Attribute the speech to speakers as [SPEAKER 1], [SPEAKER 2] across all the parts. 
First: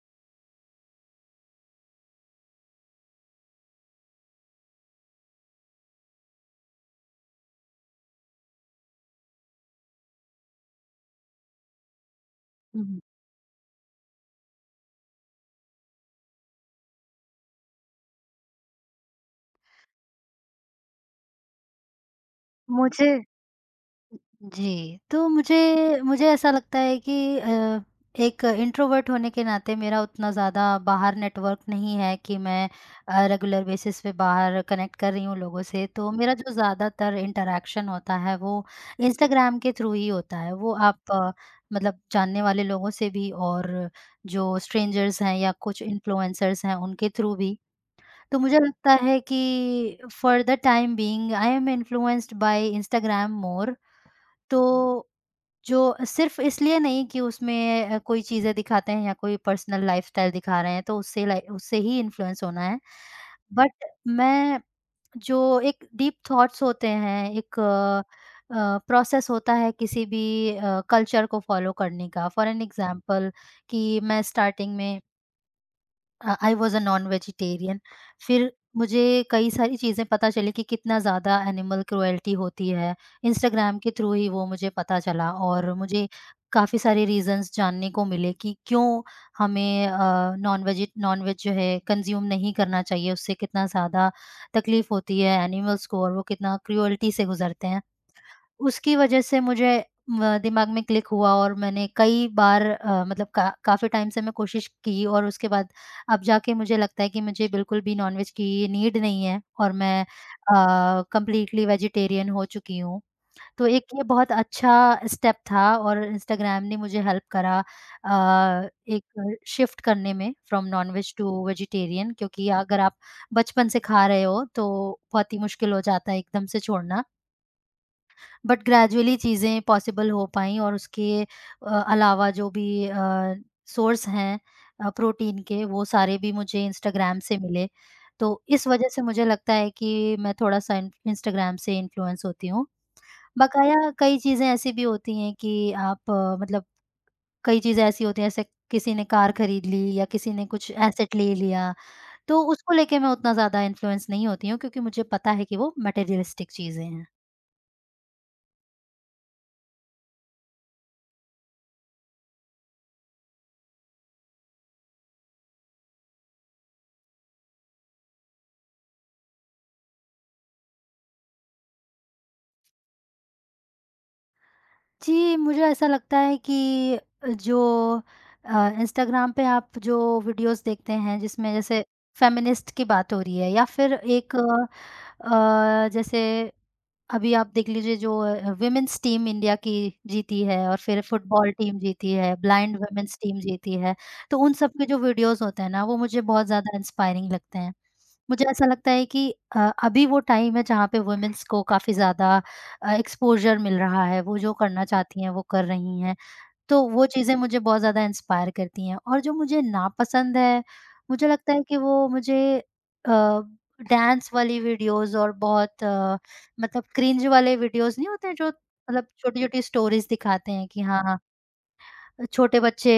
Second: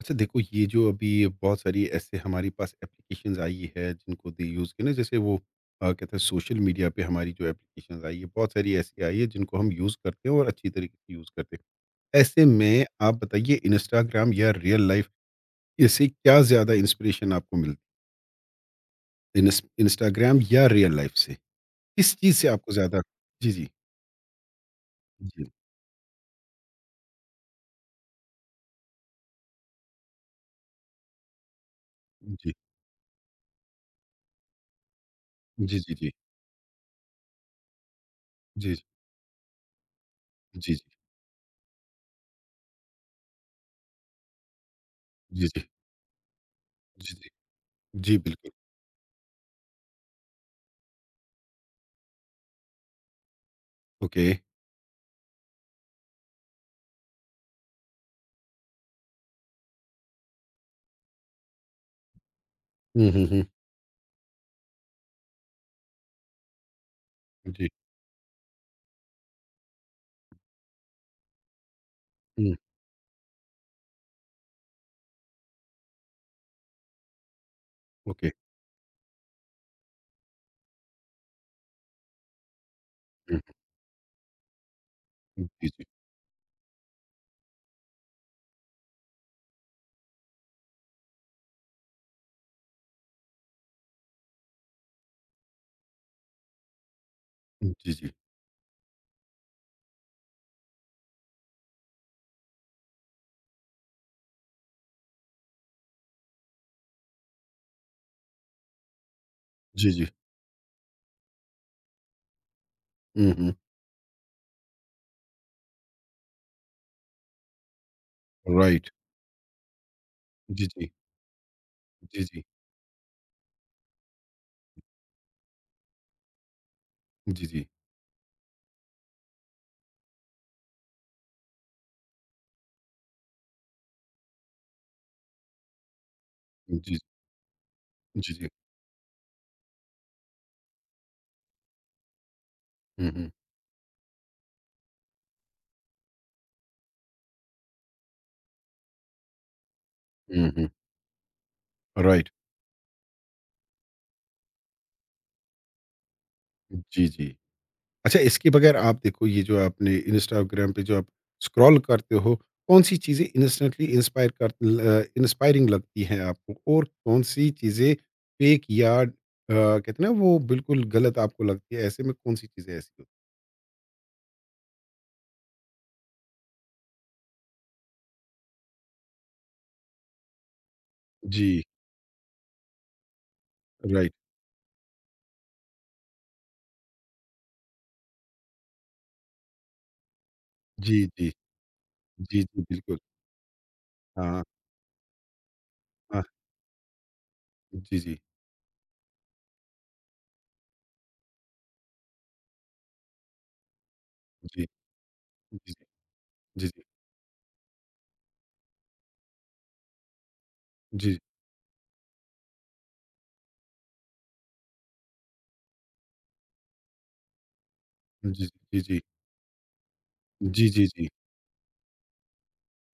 [SPEAKER 1] अच्छा देखो ये जो अभी बहुत सारी ऐसे हमारे पास एप्लीकेशंस आई है जिनको दे यूज़ के ना जैसे वो कहते हैं सोशल मीडिया पे हमारी जो एप्लीकेशंस आई है बहुत सारी ऐसी आई है जिनको हम यूज़ करते हैं और अच्छी तरीके से यूज़ करते हैं। ऐसे में
[SPEAKER 2] हुँ।
[SPEAKER 1] आप बताइए, इंस्टाग्राम या रियल लाइफ, इससे क्या ज़्यादा इंस्पिरेशन आपको मिलती है? इंस्टाग्राम या रियल लाइफ से? किस चीज़ से आपको ज़्यादा?
[SPEAKER 2] मुझे
[SPEAKER 1] जी जी।
[SPEAKER 2] जी, तो
[SPEAKER 1] जी
[SPEAKER 2] मुझे मुझे ऐसा लगता है कि एक इंट्रोवर्ट होने के नाते मेरा उतना ज़्यादा बाहर नेटवर्क नहीं है कि
[SPEAKER 1] जी
[SPEAKER 2] मैं रेगुलर बेसिस पे बाहर कनेक्ट कर रही हूँ लोगों
[SPEAKER 1] जी
[SPEAKER 2] से,
[SPEAKER 1] जी जी
[SPEAKER 2] तो मेरा जो ज़्यादातर इंटरैक्शन होता है वो
[SPEAKER 1] जी
[SPEAKER 2] इंस्टाग्राम के थ्रू ही होता है। वो
[SPEAKER 1] जी
[SPEAKER 2] आप मतलब जानने वाले लोगों से भी और जो स्ट्रेंजर्स हैं
[SPEAKER 1] जी जी
[SPEAKER 2] या
[SPEAKER 1] जी
[SPEAKER 2] कुछ इन्फ्लुएंसर्स हैं, उनके
[SPEAKER 1] जी जी
[SPEAKER 2] थ्रू भी।
[SPEAKER 1] जी
[SPEAKER 2] तो
[SPEAKER 1] बिल्कुल।
[SPEAKER 2] मुझे लगता है कि for the time being I am influenced by Instagram more.
[SPEAKER 1] Okay.
[SPEAKER 2] तो जो सिर्फ़ इसलिए नहीं कि उसमें कोई चीज़ें दिखाते हैं या कोई पर्सनल लाइफ़स्टाइल दिखा रहे हैं तो उससे लाइ उससे ही इन्फ्लुएंस होना है।
[SPEAKER 1] हम्म।
[SPEAKER 2] बट मैं जो एक डीप थॉट्स होते हैं, एक
[SPEAKER 1] जी।
[SPEAKER 2] प्रोसेस होता है किसी भी कल्चर को फ़ॉलो करने का। For
[SPEAKER 1] hmm.
[SPEAKER 2] एन एग्ज़ाम्पल कि मैं स्टार्टिंग में I was a non-vegetarian.
[SPEAKER 1] Okay. Hmm.
[SPEAKER 2] फिर मुझे कई सारी चीज़ें पता चली कि कितना ज़्यादा एनिमल क्रुएल्टी होती है। इंस्टाग्राम के थ्रू ही वो मुझे पता चला
[SPEAKER 1] जी,
[SPEAKER 2] और
[SPEAKER 1] जी।
[SPEAKER 2] मुझे काफ़ी सारे रीज़न्स जानने को मिले कि क्यों हमें नॉन-वेजि नॉन-वेज जो है कंज़्यूम नहीं करना चाहिए। उससे कितना ज़्यादा तकलीफ़ होती है एनिमल्स को और वो कितना क्रुएल्टी से गुज़रते हैं।
[SPEAKER 1] जी, जी।
[SPEAKER 2] उसकी वजह से मुझे म दिमाग में क्लिक हुआ और मैंने कई बार मतलब का काफ़ी टाइम से मैं कोशिश की और उसके बाद अब जाके मुझे लगता है कि मुझे बिल्कुल भी नॉनवेज की नीड नहीं है और
[SPEAKER 1] जी,
[SPEAKER 2] मैं
[SPEAKER 1] जी।
[SPEAKER 2] कंप्लीटली वेजिटेरियन हो चुकी हूँ।
[SPEAKER 1] हुँ, हुँ।
[SPEAKER 2] तो एक ये बहुत अच्छा स्टेप था और इंस्टाग्राम ने मुझे हेल्प करा
[SPEAKER 1] राइट।
[SPEAKER 2] एक शिफ्ट करने में फ्रॉम
[SPEAKER 1] जी, जी।
[SPEAKER 2] नॉनवेज टू वेजिटेरियन
[SPEAKER 1] जी, जी।
[SPEAKER 2] क्योंकि अगर आप बचपन से खा रहे हो तो बहुत ही मुश्किल हो जाता है एकदम से छोड़ना।
[SPEAKER 1] जी, जी।
[SPEAKER 2] बट ग्रेजुअली चीज़ें पॉसिबल हो पाई और उसके अलावा जो भी सोर्स हैं प्रोटीन के वो सारे भी मुझे
[SPEAKER 1] जी,
[SPEAKER 2] इंस्टाग्राम से मिले। तो
[SPEAKER 1] जी, जी।
[SPEAKER 2] इस वज़ह से मुझे लगता है कि मैं थोड़ा-सा इन इंस्टाग्राम से इन्फ्लुएंस होती हूँ।
[SPEAKER 1] हुँ, हुँ।
[SPEAKER 2] बकाया कई चीज़ें ऐसी भी होती हैं कि आप मतलब कई चीज़ें ऐसी होती हैं जैसे किसी ने कार खरीद ली या किसी ने
[SPEAKER 1] हुँ, हुँ।
[SPEAKER 2] कुछ एसेट ले लिया,
[SPEAKER 1] राइट।
[SPEAKER 2] तो उसको लेके मैं उतना ज़्यादा इन्फ्लुएंस नहीं होती हूँ क्योंकि मुझे पता है कि वो मटेरियलिस्टिक चीज़ें
[SPEAKER 1] जी,
[SPEAKER 2] हैं।
[SPEAKER 1] जी। अच्छा, इसके बगैर आप देखो, ये जो आपने इंस्टाग्राम पे जो आप स्क्रॉल करते हो, कौन-सी चीज़ें इंस्टेंटली इंस्पायर कर ल इंस्पायरिंग लगती हैं आपको? और कौन-सी चीज़ें फेक या कहते हैं ना वो बिल्कुल गलत आपको लगती है? ऐसे में कौन-सी चीज़ें ऐसी होती
[SPEAKER 2] जी, मुझे ऐसा लगता है कि अ, जो इंस्टाग्राम पे आप जो वीडियोज़ देखते हैं
[SPEAKER 1] हैं?
[SPEAKER 2] जिसमें
[SPEAKER 1] जी,
[SPEAKER 2] जैसे फ़ेमिनिस्ट की बात हो रही है या फिर
[SPEAKER 1] राइट।
[SPEAKER 2] एक जैसे अभी आप देख लीजिए जो वुमेन्स टीम इंडिया की जीती है और
[SPEAKER 1] जी,
[SPEAKER 2] फिर
[SPEAKER 1] जी।
[SPEAKER 2] फुटबॉल टीम जीती है,
[SPEAKER 1] जी, जी,
[SPEAKER 2] ब्लाइंड
[SPEAKER 1] बिल्कुल।
[SPEAKER 2] वुमेन्स टीम जीती है, तो
[SPEAKER 1] हाँ,
[SPEAKER 2] उन सब के जो वीडियोज़ होते हैं ना, वो मुझे
[SPEAKER 1] हाँ।
[SPEAKER 2] बहुत ज़्यादा इंस्पायरिंग लगते हैं।
[SPEAKER 1] जी, जी।
[SPEAKER 2] मुझे ऐसा लगता है कि अ, अभी वो टाइम है जहाँ पे वुमेन्स को काफ़ी ज़्यादा एक्सपोज़र मिल रहा है, वो जो
[SPEAKER 1] जी।
[SPEAKER 2] करना चाहती हैं वो कर
[SPEAKER 1] जी,
[SPEAKER 2] रही हैं।
[SPEAKER 1] जी,
[SPEAKER 2] तो
[SPEAKER 1] जी,
[SPEAKER 2] वो चीज़ें मुझे बहुत ज़्यादा इंस्पायर करती हैं और जो मुझे नापसंद है,
[SPEAKER 1] जी,
[SPEAKER 2] मुझे लगता है कि वो मुझे डांस वाली वीडियोज़ और बहुत मतलब क्रिंज वाले वीडियोज़ नहीं होते हैं जो
[SPEAKER 1] जी, जी,
[SPEAKER 2] मतलब छोटी-छोटी स्टोरीज़ दिखाते हैं
[SPEAKER 1] जी,
[SPEAKER 2] कि
[SPEAKER 1] जी, जी, जी।
[SPEAKER 2] हाँ, छोटे बच्चे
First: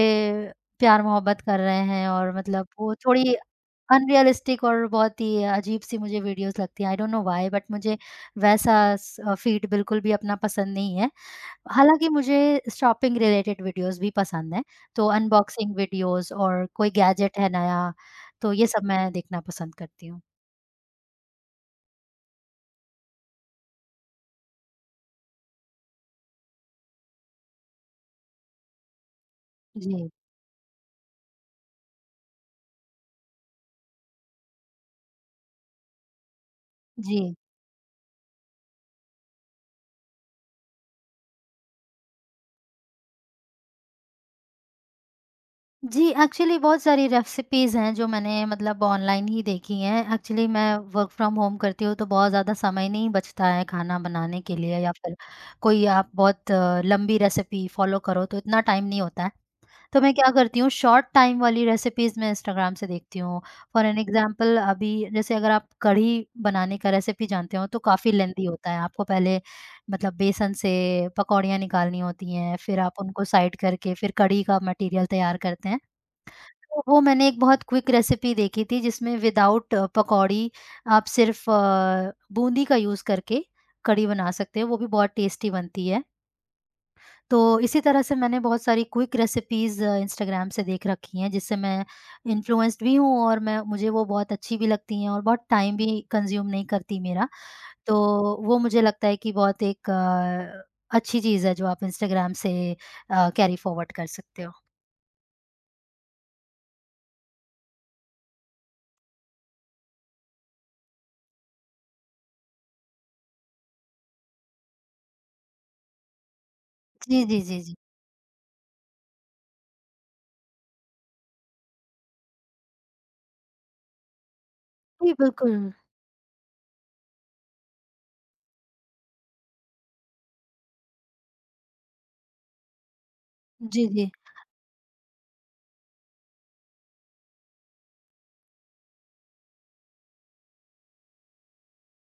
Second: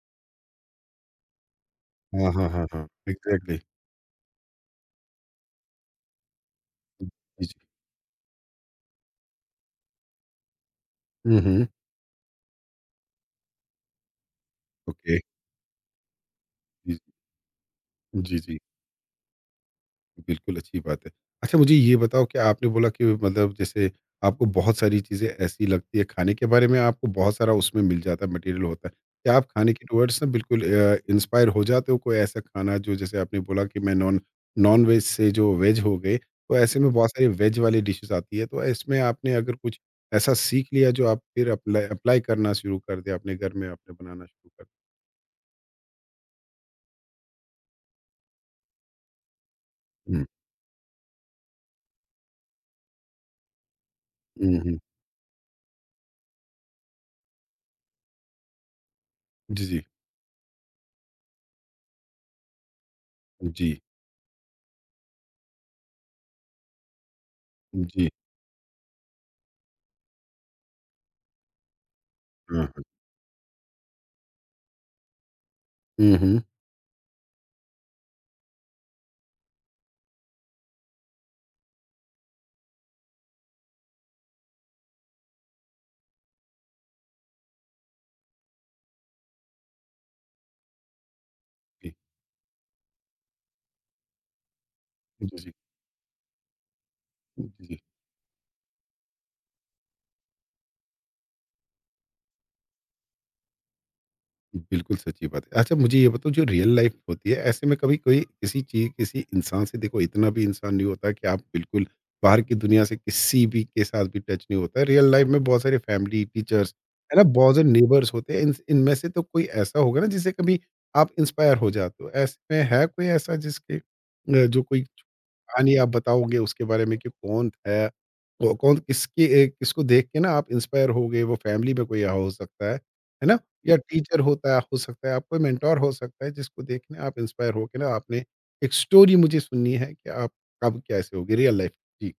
[SPEAKER 2] प्यार मोहब्बत कर रहे हैं
[SPEAKER 1] हाँ,
[SPEAKER 2] और
[SPEAKER 1] हाँ, हाँ,
[SPEAKER 2] मतलब
[SPEAKER 1] हाँ,
[SPEAKER 2] वो थोड़ी
[SPEAKER 1] एग्ज़ैक्टली।
[SPEAKER 2] अनरियलिस्टिक और बहुत ही अजीब-सी मुझे वीडियोज़ लगती हैं। आई
[SPEAKER 1] जी,
[SPEAKER 2] डोंट नो व्हाई
[SPEAKER 1] जी।
[SPEAKER 2] बट मुझे वैसा स फ़ीड बिल्कुल भी अपना पसंद नहीं है।
[SPEAKER 1] हुँ, हुँ,
[SPEAKER 2] हालाँकि मुझे शॉपिंग रिलेटेड वीडियोज़ भी पसंद हैं। तो
[SPEAKER 1] ओके।
[SPEAKER 2] अनबॉक्सिंग वीडियोज़ और कोई
[SPEAKER 1] जी,
[SPEAKER 2] गैजेट है नया,
[SPEAKER 1] जी, जी।
[SPEAKER 2] तो
[SPEAKER 1] जी।
[SPEAKER 2] ये सब मैं देखना पसंद करती हूँ।
[SPEAKER 1] बिल्कुल, अच्छी बात है। अच्छा मुझे ये बताओ कि आपने बोला कि मतलब जैसे आपको बहुत सारी चीज़ें ऐसी लगती है खाने के बारे में, आपको बहुत सारा उसमें मिल जाता है, मटेरियल होता है। क्या आप खाने के
[SPEAKER 2] जी,
[SPEAKER 1] टुवर्ड्स ना बिल्कुल इंस्पायर हो जाते हो? कोई ऐसा खाना जो जैसे आपने बोला कि मैं नॉन-वेज से जो वेज हो गए, तो ऐसे में बहुत
[SPEAKER 2] जी।
[SPEAKER 1] सारी वेज वाली डिशेज़ आती है, तो इसमें आपने अगर कुछ ऐसा सीख लिया जो आप फिर अप्लाई अप्लाई करना शुरू कर दिया, अपने घर में आपने बनाना शुरू कर?
[SPEAKER 2] जी, एक्चुअली बहुत सारी रेसिपीज़ हैं जो मैंने मतलब ऑनलाइन ही देखी हैं।
[SPEAKER 1] हुँ,
[SPEAKER 2] एक्चुअली मैं वर्क फ्रॉम होम करती हूँ तो बहुत ज़्यादा समय नहीं बचता है खाना बनाने के
[SPEAKER 1] हुँ, हुँ।
[SPEAKER 2] लिए या फिर कोई आप बहुत लंबी रेसिपी फॉलो करो तो इतना टाइम नहीं होता है।
[SPEAKER 1] जी, जी।
[SPEAKER 2] तो मैं क्या करती हूँ शॉर्ट टाइम वाली रेसिपीज़ मैं इंस्टाग्राम से देखती हूँ।
[SPEAKER 1] जी,
[SPEAKER 2] फॉर एन एग्ज़ाम्पल अभी जैसे अगर आप कढ़ी बनाने का रेसिपी जानते हो तो
[SPEAKER 1] जी।
[SPEAKER 2] काफ़ी लेंदी होता है। आपको पहले मतलब बेसन से पकौड़ियाँ निकालनी होती हैं,
[SPEAKER 1] हाँ,
[SPEAKER 2] फिर
[SPEAKER 1] हाँ।
[SPEAKER 2] आप उनको साइड करके फिर कढ़ी का मटीरियल तैयार करते हैं।
[SPEAKER 1] हुँ, हुँ।
[SPEAKER 2] तो वो मैंने एक बहुत क्विक रेसिपी देखी थी जिसमें विदाउट पकौड़ी आप सिर्फ़ बूंदी का यूज़ करके कढ़ी बना सकते हो, वो भी बहुत टेस्टी बनती है। तो इसी तरह से मैंने बहुत सारी क्विक रेसिपीज़ इंस्टाग्राम से देख रखी हैं जिससे मैं
[SPEAKER 1] जी,
[SPEAKER 2] इन्फ्लुएंस्ड भी हूँ और मैं मुझे वो बहुत अच्छी भी लगती हैं और बहुत
[SPEAKER 1] जी।
[SPEAKER 2] टाइम भी कंज़्यूम नहीं करती मेरा।
[SPEAKER 1] जी,
[SPEAKER 2] तो वो मुझे लगता है कि बहुत एक अच्छी चीज़ है जो आप इंस्टाग्राम से कैरी फॉरवर्ड कर सकते हो।
[SPEAKER 1] बिल्कुल सच्ची बात है। अच्छा मुझे ये बताओ, जो रियल लाइफ होती है, ऐसे में कभी कोई किसी चीज़, किसी इंसान से, देखो इतना भी इंसान नहीं होता कि आप बिल्कुल बाहर की दुनिया से किसी भी के साथ भी टच नहीं होता। रियल लाइफ में बहुत सारे फैमिली, टीचर्स है ना,
[SPEAKER 2] जी, जी,
[SPEAKER 1] बहुत
[SPEAKER 2] जी,
[SPEAKER 1] सारे
[SPEAKER 2] जी।
[SPEAKER 1] नेबर्स होते हैं। इन इनमें से तो कोई ऐसा होगा ना जिससे कभी आप इंस्पायर हो जाते हो। ऐसे में है कोई ऐसा जिसके जो कोई
[SPEAKER 2] जी, बिल्कुल।
[SPEAKER 1] कहानी आप बताओगे उसके बारे में कि कौन है, कौ कौन किसकी ए, किसको देख के ना आप इंस्पायर हो गए? वो फैमिली में कोई हो सकता है ना? या
[SPEAKER 2] जी, जी।
[SPEAKER 1] टीचर होता है, हो सकता है, आपका मेंटर हो सकता है, जिसको देख के आप इंस्पायर हो के ना आपने, एक स्टोरी मुझे सुननी है कि आप कब कैसे हो गए रियल लाइफ। जी।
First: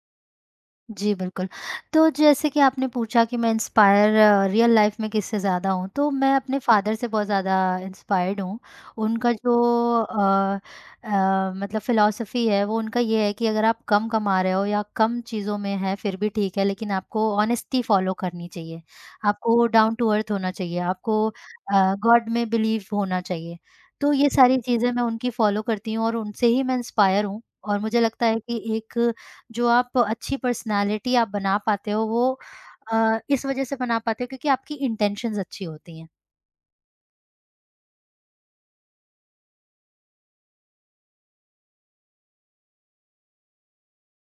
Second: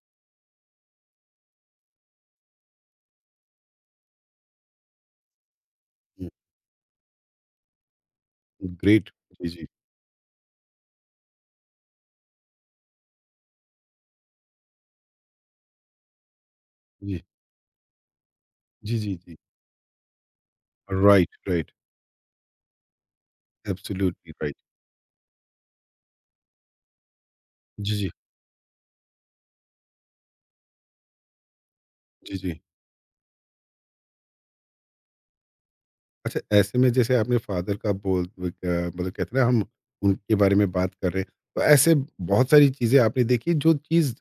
[SPEAKER 2] जी, बिल्कुल। तो जैसे कि आपने पूछा कि मैं इंस्पायर रियल लाइफ़ में किससे ज़्यादा हूँ, तो
[SPEAKER 1] हुँ।
[SPEAKER 2] मैं अपने फादर से बहुत ज़्यादा इंस्पायर्ड हूँ।
[SPEAKER 1] ग्रेट।
[SPEAKER 2] उनका
[SPEAKER 1] जी,
[SPEAKER 2] जो
[SPEAKER 1] जी।
[SPEAKER 2] अ मतलब फ़िलॉसफ़ी है, वो उनका ये है कि अगर आप कम कमा रहे हो या कम चीज़ों में हैं, फिर भी ठीक है, लेकिन
[SPEAKER 1] जी,
[SPEAKER 2] आपको ऑनेस्टी फ़ॉलो करनी चाहिए।
[SPEAKER 1] जी, जी, जी।
[SPEAKER 2] आपको डाउन टू अर्थ होना चाहिए, आपको
[SPEAKER 1] राइट, राइट।
[SPEAKER 2] गॉड में बिलीव होना चाहिए। तो ये
[SPEAKER 1] एब्सोल्युटली राइट।
[SPEAKER 2] सारी चीज़ें मैं उनकी फ़ॉलो करती हूँ और उनसे ही मैं इंस्पायर हूँ और
[SPEAKER 1] जी,
[SPEAKER 2] मुझे
[SPEAKER 1] जी।
[SPEAKER 2] लगता है कि एक जो आप अच्छी पर्सनैलिटी आप बना पाते हो वो
[SPEAKER 1] जी, जी।
[SPEAKER 2] इस वजह से बना पाते हो क्योंकि आपकी इंटेंशंस अच्छी होती हैं।
[SPEAKER 1] अच्छा, ऐसे में जैसे आपने फ़ादर का मतलब कहते हैं ना, हम उनके बारे में बात कर रहे हैं, तो ऐसे बहुत सारी चीज़ें आपने देखी, जो चीज़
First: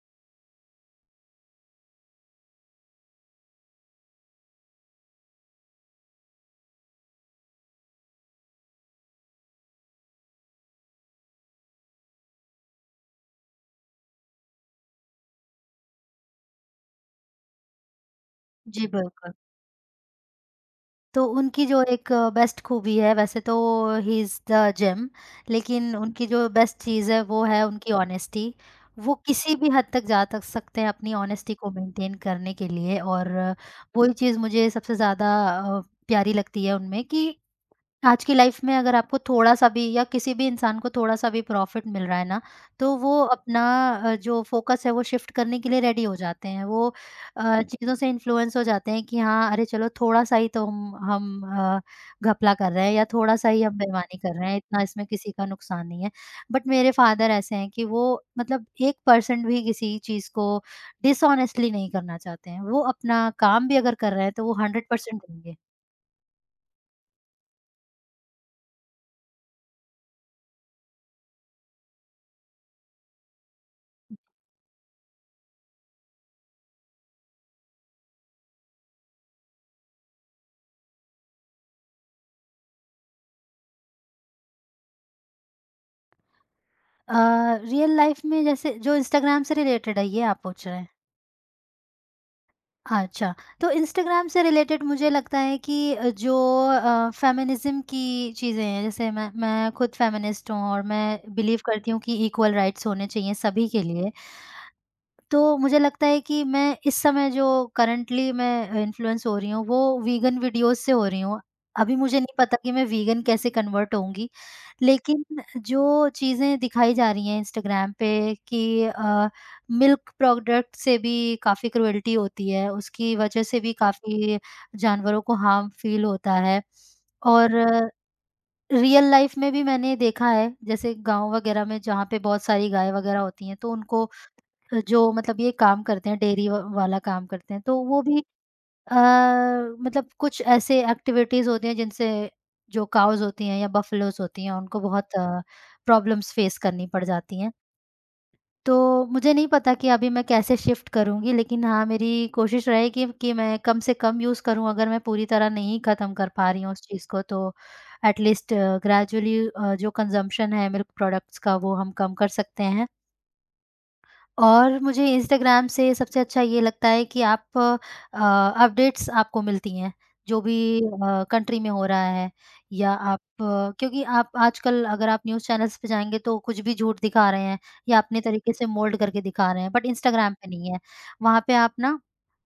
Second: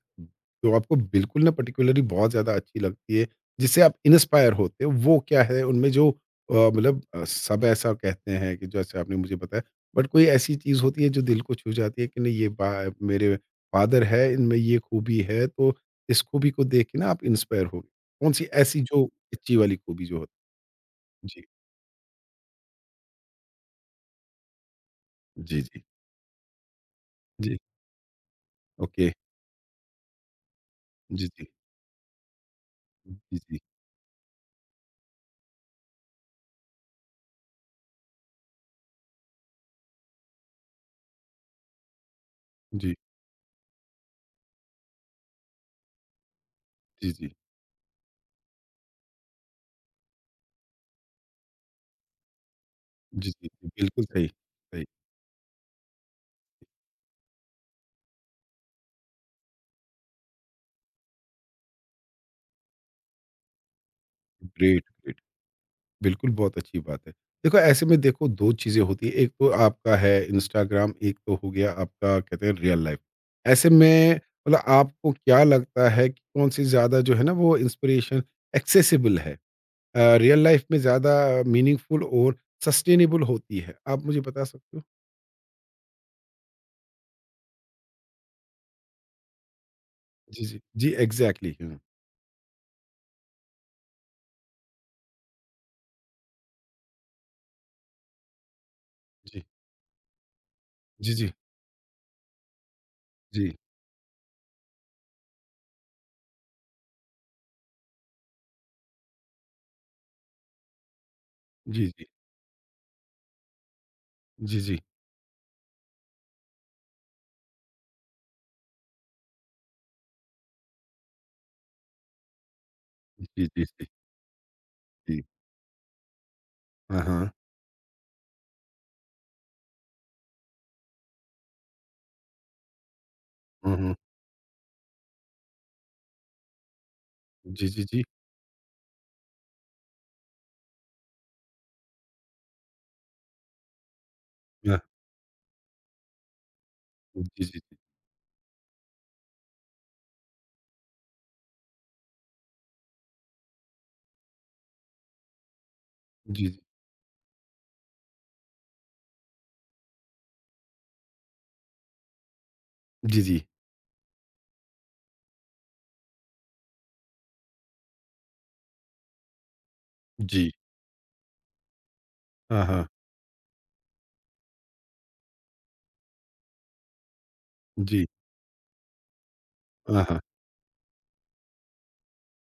[SPEAKER 1] जो आपको बिल्कुल ना पार्टिकुलरली बहुत ज़्यादा अच्छी लगती है, जिससे आप इंस्पायर होते हो, वो क्या है? उनमें जो सब ऐसा कहते हैं कि जैसे आपने मुझे बताया, बट कोई ऐसी चीज़ होती है जो दिल को छू जाती है कि नहीं, ये बा मेरे फ़ादर है, इनमें ये खूबी है, तो इस खूबी को देख के ना आप इंस्पायर हो गए। कौन-सी ऐसी
[SPEAKER 2] जी,
[SPEAKER 1] जो
[SPEAKER 2] बिल्कुल।
[SPEAKER 1] अच्छी वाली खूबी जो होती
[SPEAKER 2] तो
[SPEAKER 1] है? जी।
[SPEAKER 2] उनकी जो एक बेस्ट खूबी है वैसे तो ही इज़ द जेम
[SPEAKER 1] जी, जी।
[SPEAKER 2] लेकिन उनकी जो बेस्ट चीज़ है वो
[SPEAKER 1] जी।
[SPEAKER 2] है उनकी ऑनेस्टी।
[SPEAKER 1] ओके,
[SPEAKER 2] वो किसी भी हद तक जा तक सकते हैं अपनी
[SPEAKER 1] जी, जी।
[SPEAKER 2] ऑनेस्टी को मेंटेन करने के लिए और
[SPEAKER 1] जी, जी।
[SPEAKER 2] वो ही चीज़ मुझे सबसे ज़्यादा अ, प्यारी लगती है उनमें कि आज की लाइफ में अगर आपको थोड़ा-सा भी या किसी भी इंसान को थोड़ा-सा भी प्रॉफ़िट मिल रहा है ना,
[SPEAKER 1] जी,
[SPEAKER 2] तो वो अपना जो फ़ोकस है वो शिफ्ट करने के लिए रेडी हो जाते हैं। वो
[SPEAKER 1] जी, जी।
[SPEAKER 2] चीज़ों से इन्फ्लुएंस हो जाते हैं कि हाँ, अरे चलो थोड़ा-सा ही तो अ, घपला कर रहे हैं या
[SPEAKER 1] जी, जी,
[SPEAKER 2] थोड़ा-सा ही
[SPEAKER 1] जी,
[SPEAKER 2] हम
[SPEAKER 1] बिल्कुल
[SPEAKER 2] बेईमानी
[SPEAKER 1] सही,
[SPEAKER 2] कर रहे हैं, इतना
[SPEAKER 1] सही।
[SPEAKER 2] इसमें किसी का नुकसान नहीं है। बट मेरे फ़ादर ऐसे हैं कि वो मतलब 1% भी किसी चीज़ को डिसऑनेस्टली नहीं करना चाहते हैं। वो अपना काम भी अगर कर रहे हैं तो वो
[SPEAKER 1] ग्रेट, ग्रेट।
[SPEAKER 2] 100% देंगे।
[SPEAKER 1] बिल्कुल बहुत अच्छी बात है। देखो ऐसे में देखो, 2 चीज़ें होती हैं, एक तो आपका है इंस्टाग्राम, एक तो हो गया आपका कहते हैं रियल लाइफ़। ऐसे में मतलब आपको क्या लगता है कि कौन-सी ज़्यादा जो है ना वो इंस्पिरेशन एक्सेसिबल है? रियल लाइफ़ में ज़्यादा मीनिंगफुल और सस्टेनेबल होती है। आप मुझे बता सकते हो?
[SPEAKER 2] अ, रियल लाइफ में जैसे जो इंस्टाग्राम से रिलेटेड है ये आप
[SPEAKER 1] जी, जी।
[SPEAKER 2] पूछ रहे हैं?
[SPEAKER 1] जी, एग्ज़ैक्टली, हुँ।
[SPEAKER 2] अच्छा, तो इंस्टाग्राम से रिलेटेड मुझे लगता है कि फेमिनिज़्म की चीज़ें हैं जैसे मैं
[SPEAKER 1] जी।
[SPEAKER 2] मैं खुद फेमिनिस्ट हूँ और
[SPEAKER 1] जी, जी।
[SPEAKER 2] मैं बिलीव करती हूँ कि इक्वल राइट्स होने चाहिए
[SPEAKER 1] जी।
[SPEAKER 2] सभी के लिए। तो मुझे लगता है कि मैं इस समय जो करंटली मैं इन्फ्लुएंस हो रही हूँ, वो वीगन वीडियोज़ से हो रही हूँ।
[SPEAKER 1] जी,
[SPEAKER 2] अभी
[SPEAKER 1] जी।
[SPEAKER 2] मुझे नहीं पता कि मैं वीगन कैसे कन्वर्ट होऊँगी,
[SPEAKER 1] जी, जी।
[SPEAKER 2] लेकिन जो चीज़ें दिखाई जा रही हैं इंस्टाग्राम पे कि मिल्क प्रोडक्ट से भी काफ़ी क्रुएल्टी होती है, उसकी वजह
[SPEAKER 1] जी,
[SPEAKER 2] से
[SPEAKER 1] जी,
[SPEAKER 2] भी
[SPEAKER 1] जी,
[SPEAKER 2] काफ़ी
[SPEAKER 1] जी।
[SPEAKER 2] जानवरों को हार्म फ़ील होता है
[SPEAKER 1] हाँ, हाँ।
[SPEAKER 2] और रियल लाइफ़ में भी मैंने देखा है, जैसे गाँव वगैरह में जहाँ पे बहुत सारी गाय वगैरह होती हैं, तो
[SPEAKER 1] हुँ, हुँ।
[SPEAKER 2] उनको जो मतलब ये काम करते हैं डेयरी व वाला काम करते हैं,
[SPEAKER 1] जी,
[SPEAKER 2] तो
[SPEAKER 1] जी,
[SPEAKER 2] वो
[SPEAKER 1] जी।
[SPEAKER 2] भी अ, मतलब कुछ ऐसे एक्टिविटीज़ होती हैं जिनसे जो काउज़ होती हैं या बफ़लोज़ होती हैं
[SPEAKER 1] हाँ।
[SPEAKER 2] उनको बहुत प्रॉब्लम्स फ़ेस करनी पड़ जाती
[SPEAKER 1] जी,
[SPEAKER 2] हैं।
[SPEAKER 1] जी, जी।
[SPEAKER 2] तो मुझे नहीं पता कि अभी मैं कैसे शिफ्ट करूँगी लेकिन हाँ, मेरी कोशिश रहेगी कि मैं कम से कम यूज़ करूँ अगर मैं पूरी तरह नहीं ख़त्म कर
[SPEAKER 1] जी,
[SPEAKER 2] पा
[SPEAKER 1] जी।
[SPEAKER 2] रही हूँ उस चीज़ को तो एट लीस्ट ग्रेजुअली जो कंज़म्पशन है मिल्क प्रोडक्ट्स का वो हम कम कर सकते हैं।
[SPEAKER 1] जी, जी।
[SPEAKER 2] और मुझे इंस्टाग्राम से सबसे अच्छा ये लगता है कि आप अपडेट्स आपको मिलती हैं, जो
[SPEAKER 1] जी।
[SPEAKER 2] भी कंट्री में हो रहा है
[SPEAKER 1] हाँ, हाँ।
[SPEAKER 2] या आप क्योंकि आप आजकल अगर आप न्यूज़ चैनल्स पे जाएँगे तो कुछ भी झूठ दिखा रहे हैं या
[SPEAKER 1] जी।
[SPEAKER 2] अपने तरीके से मोल्ड करके दिखा रहे हैं, बट
[SPEAKER 1] हाँ, हाँ।
[SPEAKER 2] इंस्टाग्राम पे नहीं है। वहाँ पे आप ना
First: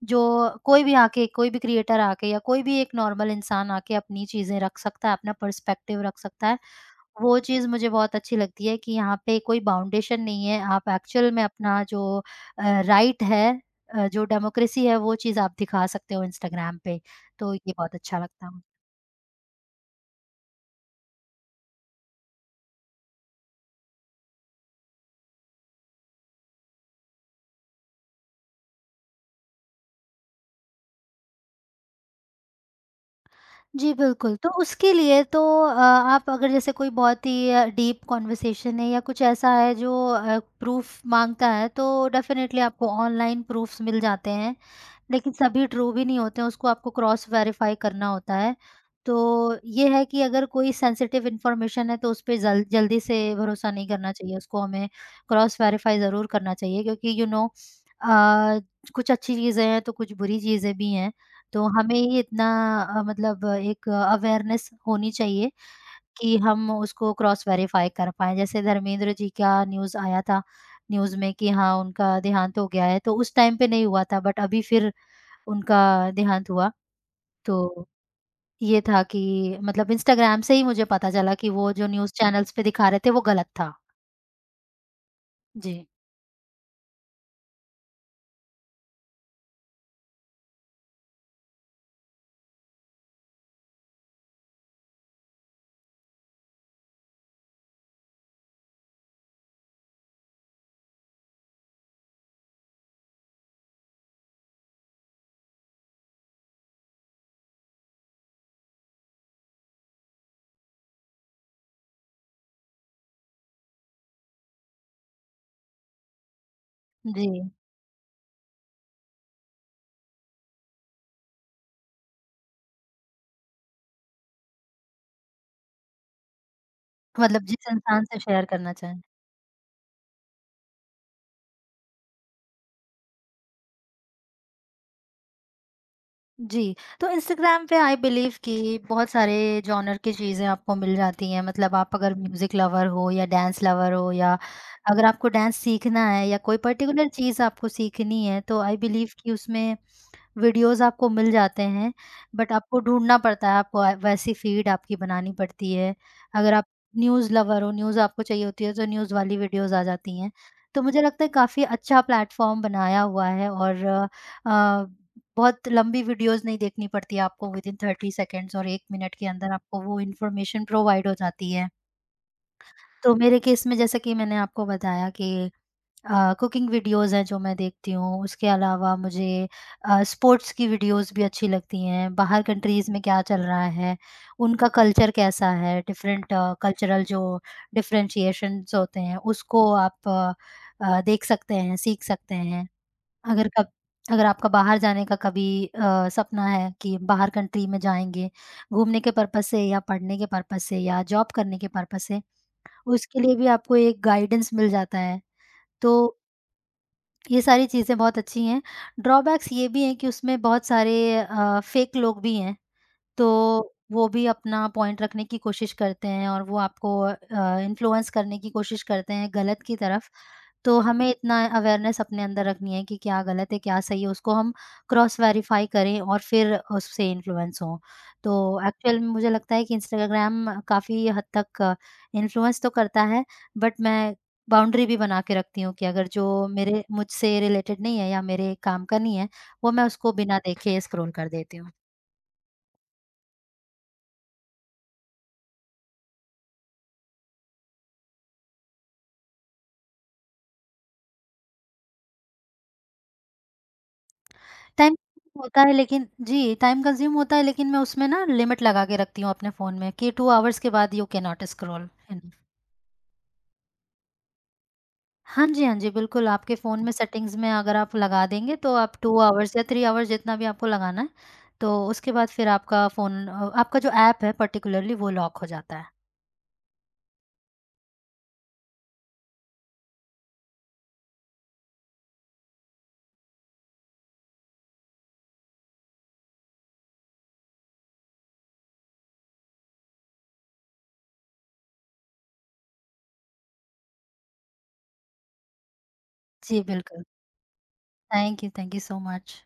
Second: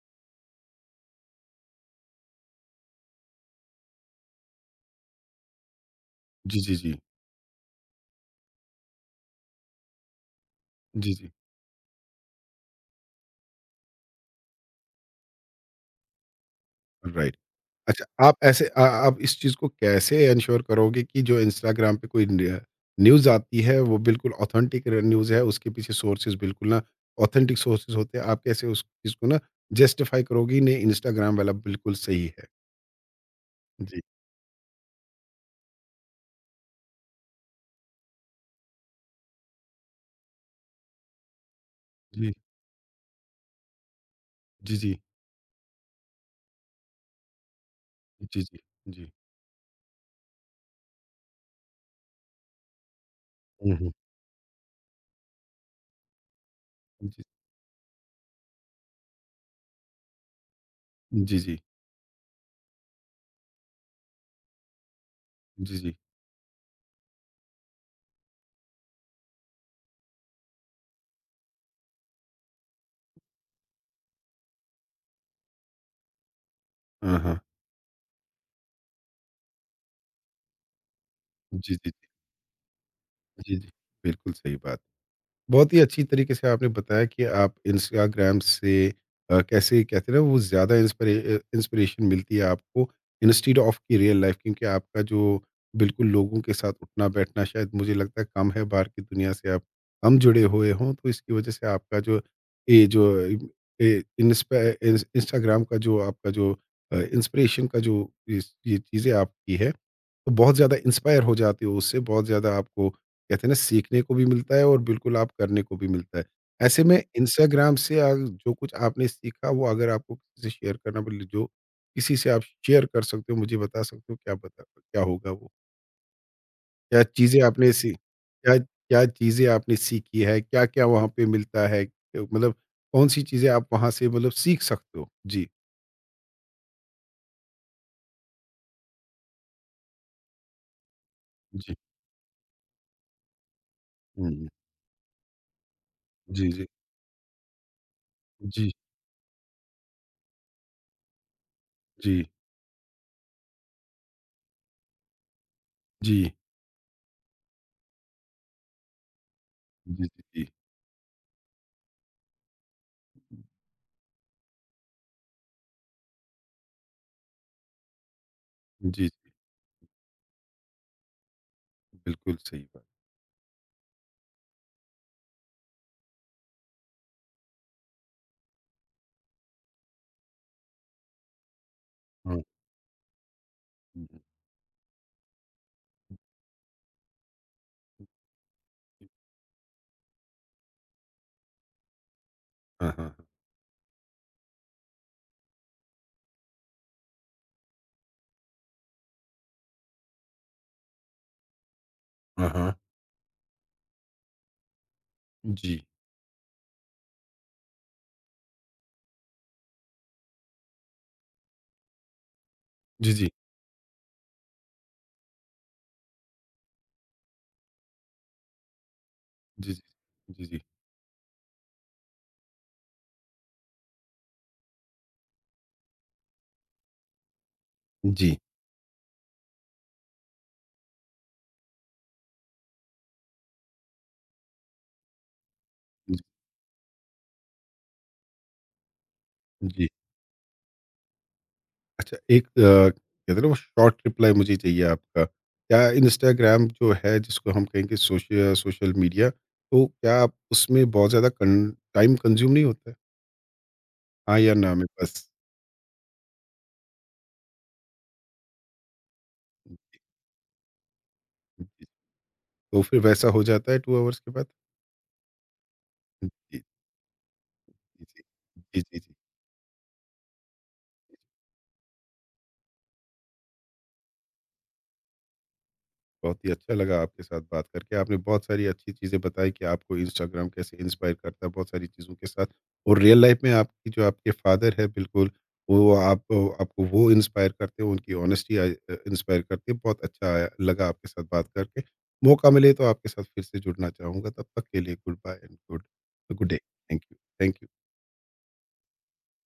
[SPEAKER 2] जो कोई भी आके, कोई भी क्रिएटर आके या कोई भी एक नॉर्मल इंसान आके अपनी चीज़ें रख सकता है, अपना पर्सपेक्टिव रख सकता है।
[SPEAKER 1] जी, जी, जी।
[SPEAKER 2] वो चीज़ मुझे बहुत अच्छी लगती है कि यहाँ पे कोई बाउंडेशन नहीं है, आप
[SPEAKER 1] जी, जी।
[SPEAKER 2] एक्चुअल में अपना जो राइट है जो डेमोक्रेसी है वो चीज़ आप दिखा सकते हो इंस्टाग्राम पे,
[SPEAKER 1] राइट।
[SPEAKER 2] तो ये बहुत
[SPEAKER 1] अच्छा,
[SPEAKER 2] अच्छा
[SPEAKER 1] आप
[SPEAKER 2] लगता है
[SPEAKER 1] ऐसे
[SPEAKER 2] मुझे।
[SPEAKER 1] आप इस चीज़ को कैसे एंश्योर करोगे कि जो इंस्टाग्राम पे कोई न्यूज़ आती है, वो बिल्कुल ऑथेंटिक र न्यूज़ है, उसके पीछे सोर्सेज़ बिल्कुल ना ऑथेंटिक सोर्सेज़ होते हैं? आप कैसे उस चीज़ को ना जस्टिफ़ाई करोगी, नहीं, इंस्टाग्राम वाला बिल्कुल सही है?
[SPEAKER 2] जी,
[SPEAKER 1] जी।
[SPEAKER 2] बिल्कुल, तो उसके लिए तो आप अगर जैसे कोई बहुत ही डीप कन्वर्सेशन है या कुछ ऐसा है जो प्रूफ़ माँगता है, तो
[SPEAKER 1] जी।
[SPEAKER 2] डेफ़िनेटली आपको ऑनलाइन प्रूफ़्स मिल जाते हैं।
[SPEAKER 1] जी, जी।
[SPEAKER 2] लेकिन सभी ट्रू भी नहीं होते हैं, उसको आपको क्रॉस वेरीफाई करना होता
[SPEAKER 1] जी,
[SPEAKER 2] है।
[SPEAKER 1] जी। जी।
[SPEAKER 2] तो ये है कि अगर कोई सेंसिटिव इन्फॉर्मेशन है तो उस पे जल जल्दी से भरोसा
[SPEAKER 1] हुँ,
[SPEAKER 2] नहीं
[SPEAKER 1] हुँ।
[SPEAKER 2] करना चाहिए, उसको हमें क्रॉस वेरीफाई ज़रूर करना चाहिए क्योंकि
[SPEAKER 1] जी।
[SPEAKER 2] अ, कुछ अच्छी चीज़ें हैं तो कुछ बुरी चीज़ें भी हैं।
[SPEAKER 1] जी, जी।
[SPEAKER 2] तो हमें ही इतना मतलब एक अवेयरनेस होनी चाहिए
[SPEAKER 1] जी, जी।
[SPEAKER 2] कि हम उसको क्रॉस वेरीफाई कर पाएँ। जैसे धर्मेंद्र जी का न्यूज़ आया था, न्यूज़ में कि हाँ, उनका देहांत हो गया है, तो उस टाइम पे नहीं हुआ था बट अभी फिर उनका देहांत हुआ।
[SPEAKER 1] हाँ, हाँ।
[SPEAKER 2] तो ये था कि मतलब इंस्टाग्राम से ही मुझे पता चला कि वो
[SPEAKER 1] जी,
[SPEAKER 2] जो
[SPEAKER 1] जी, जी,
[SPEAKER 2] न्यूज़ चैनल्स पे दिखा रहे थे वो गलत
[SPEAKER 1] जी। जी,
[SPEAKER 2] था।
[SPEAKER 1] बिल्कुल सही बात। बहुत ही
[SPEAKER 2] जी,
[SPEAKER 1] अच्छी तरीके से आपने बताया कि आप इंस्टाग्राम से कैसे कहते हैं ना वो ज़्यादा इंस्पिरेशन मिलती है आपको, इंस्टीड ऑफ की रियल लाइफ़ क्योंकि आपका जो बिल्कुल लोगों के साथ उठना-बैठना शायद मुझे लगता है कम है, बाहर की दुनिया से आप कम जुड़े हुए हों, तो इसकी वज़ह से आपका जो ये जो ए इंस्पा इंस इंस्टाग्राम का जो आपका जो इंस्पिरेशन का जो इस ये चीज़ें आपकी है, तो बहुत ज़्यादा इंस्पायर हो जाते हो उससे, बहुत ज़्यादा आपको कहते हैं ना सीखने को भी मिलता है और बिल्कुल आप करने को भी मिलता है। ऐसे में
[SPEAKER 2] जी।
[SPEAKER 1] इंस्टाग्राम से जो कुछ आपने सीखा वो अगर आपको किसी से शेयर करना बोले जो किसी से आप शेयर कर सकते हो, मुझे बता सकते हो क्या बता क्या होगा वो? क्या चीज़ें
[SPEAKER 2] मतलब जिस
[SPEAKER 1] आपने सी
[SPEAKER 2] इंसान से शेयर
[SPEAKER 1] क्या
[SPEAKER 2] करना चाहें।
[SPEAKER 1] क्या चीज़ें आपने सीखी है? क्या-क्या वहाँ पे मिलता है? मतलब कौन-सी चीज़ें आप वहाँ से मतलब सीख सकते हो? जी,
[SPEAKER 2] जी, तो इंस्टाग्राम पे आई बिलीव कि बहुत सारे जॉनर की चीज़ें आपको मिल जाती हैं।
[SPEAKER 1] जी।
[SPEAKER 2] मतलब आप अगर म्यूज़िक लवर हो या डांस लवर हो
[SPEAKER 1] हुँ,
[SPEAKER 2] या
[SPEAKER 1] हुँ।
[SPEAKER 2] अगर आपको डांस सीखना है या
[SPEAKER 1] जी,
[SPEAKER 2] कोई
[SPEAKER 1] जी।
[SPEAKER 2] पर्टिकुलर चीज़ आपको सीखनी है तो
[SPEAKER 1] जी,
[SPEAKER 2] आई बिलीव कि उसमें वीडियोज़ आपको मिल जाते हैं,
[SPEAKER 1] जी,
[SPEAKER 2] बट आपको ढूँढना पड़ता है, आपको वैसी फ़ीड आपकी बनानी पड़ती है।
[SPEAKER 1] जी।
[SPEAKER 2] अगर आप न्यूज़ लवर हो, न्यूज़ आपको चाहिए होती है, तो न्यूज़ वाली वीडियोज़ आ
[SPEAKER 1] जी,
[SPEAKER 2] जाती
[SPEAKER 1] जी,
[SPEAKER 2] हैं।
[SPEAKER 1] जी।
[SPEAKER 2] तो मुझे लगता है काफ़ी अच्छा प्लेटफ़ॉर्म बनाया हुआ है और अ, बहुत लंबी वीडियोज़ नहीं देखनी पड़ती है आपको विदिन 30 सेकंड्स और 1
[SPEAKER 1] जी।
[SPEAKER 2] मिनट के अंदर आपको वो इन्फॉर्मेशन प्रोवाइड हो जाती है।
[SPEAKER 1] बिल्कुल सही बात।
[SPEAKER 2] तो मेरे केस में जैसे कि मैंने आपको बताया कि कुकिंग वीडियोज़ हैं जो मैं देखती हूँ, उसके अलावा मुझे स्पोर्ट्स की वीडियोज़ भी अच्छी लगती हैं,
[SPEAKER 1] हुँ।
[SPEAKER 2] बाहर कंट्रीज़ में क्या चल रहा है,
[SPEAKER 1] हुँ, हुँ,
[SPEAKER 2] उनका कल्चर कैसा है, डिफ़रेंट कल्चरल जो डिफ़रेंशिएशंस होते
[SPEAKER 1] हुँ।
[SPEAKER 2] हैं, उसको आप देख सकते हैं, सीख सकते हैं।
[SPEAKER 1] हाँ, हाँ,
[SPEAKER 2] अगर कब अगर आपका बाहर जाने का कभी सपना है कि बाहर कंट्री में जाएँगे, घूमने के पर्पज़ से या पढ़ने के पर्पज़ से या जॉब करने के पर्पज़ से,
[SPEAKER 1] हाँ, हाँ।
[SPEAKER 2] उसके लिए भी आपको एक गाइडेंस मिल जाता है।
[SPEAKER 1] जी।
[SPEAKER 2] तो ये सारी चीज़ें बहुत अच्छी हैं। ड्रॉबैक्स ये भी हैं कि उसमें बहुत सारे फ़ेक लोग भी हैं,
[SPEAKER 1] जी,
[SPEAKER 2] तो
[SPEAKER 1] जी।
[SPEAKER 2] वो भी अपना पॉइंट रखने की कोशिश करते हैं और वो आपको इन्फ्लुएंस करने की कोशिश करते हैं गलत
[SPEAKER 1] जी,
[SPEAKER 2] की तरफ।
[SPEAKER 1] जी। जी, जी।
[SPEAKER 2] तो हमें इतना अवेयरनेस अपने अंदर रखनी है कि क्या गलत है, क्या सही है, उसको हम क्रॉस वेरीफाई करें और फिर उससे इन्फ्लुएंस हों। तो
[SPEAKER 1] जी,
[SPEAKER 2] एक्चुअल में मुझे लगता है कि इंस्टाग्राम काफ़ी हद तक इन्फ्लुएंस तो करता है, बट मैं बाउंड्री भी बना के रखती हूँ कि अगर
[SPEAKER 1] जी।
[SPEAKER 2] जो मेरे मुझसे रिलेटेड नहीं है या मेरे काम का नहीं है, वो मैं
[SPEAKER 1] जी।
[SPEAKER 2] उसको बिना देखे स्क्रॉल कर देती हूँ।
[SPEAKER 1] अच्छा एक कहते हैं ना वो शॉर्ट रिप्लाई मुझे चाहिए आपका। क्या इंस्टाग्राम जो है, जिसको हम कहेंगे सोशि सोशल मीडिया, तो क्या आप उसमें बहुत ज़्यादा कन टाइम कंज़्यूम नहीं होता है? हाँ या ना में
[SPEAKER 2] टाइम
[SPEAKER 1] बस।
[SPEAKER 2] होता है लेकिन जी, टाइम कंज्यूम होता है लेकिन मैं उसमें ना लिमिट लगा के रखती हूँ अपने फ़ोन में कि 2 आवर्स के बाद यू कैन नॉट स्क्रॉल।
[SPEAKER 1] तो फिर वैसा हो जाता है 2 आवर्स के बाद?
[SPEAKER 2] हाँ जी, हाँ जी, बिल्कुल
[SPEAKER 1] जी,
[SPEAKER 2] आपके
[SPEAKER 1] जी,
[SPEAKER 2] फ़ोन में सेटिंग्स में अगर आप
[SPEAKER 1] जी।
[SPEAKER 2] लगा देंगे तो
[SPEAKER 1] जी,
[SPEAKER 2] आप
[SPEAKER 1] जी, जी।
[SPEAKER 2] 2 आवर्स या 3 आवर्स जितना भी आपको लगाना है, तो उसके बाद फिर आपका फ़ोन आपका जो ऐप है पर्टिकुलरली वो लॉक हो जाता है।
[SPEAKER 1] बहुत ही अच्छा लगा आपके साथ बात करके। आपने बहुत सारी अच्छी चीज़ें बताई कि आपको इंस्टाग्राम कैसे इंस्पायर करता है बहुत सारी चीज़ों के साथ, और रियल लाइफ में आपकी जो आपके फादर है बिल्कुल, वो आप आपको वो इंस्पायर करते हैं, उनकी ऑनेस्टी इंस्पायर करती है। बहुत अच्छा आया लगा आपके साथ बात करके। मौका मिले तो आपके साथ फिर से जुड़ना चाहूँगा। तब तक के लिए good bye and good good day.
[SPEAKER 2] जी,
[SPEAKER 1] थैंक
[SPEAKER 2] बिल्कुल।
[SPEAKER 1] You, thank you.
[SPEAKER 2] Thank you so much.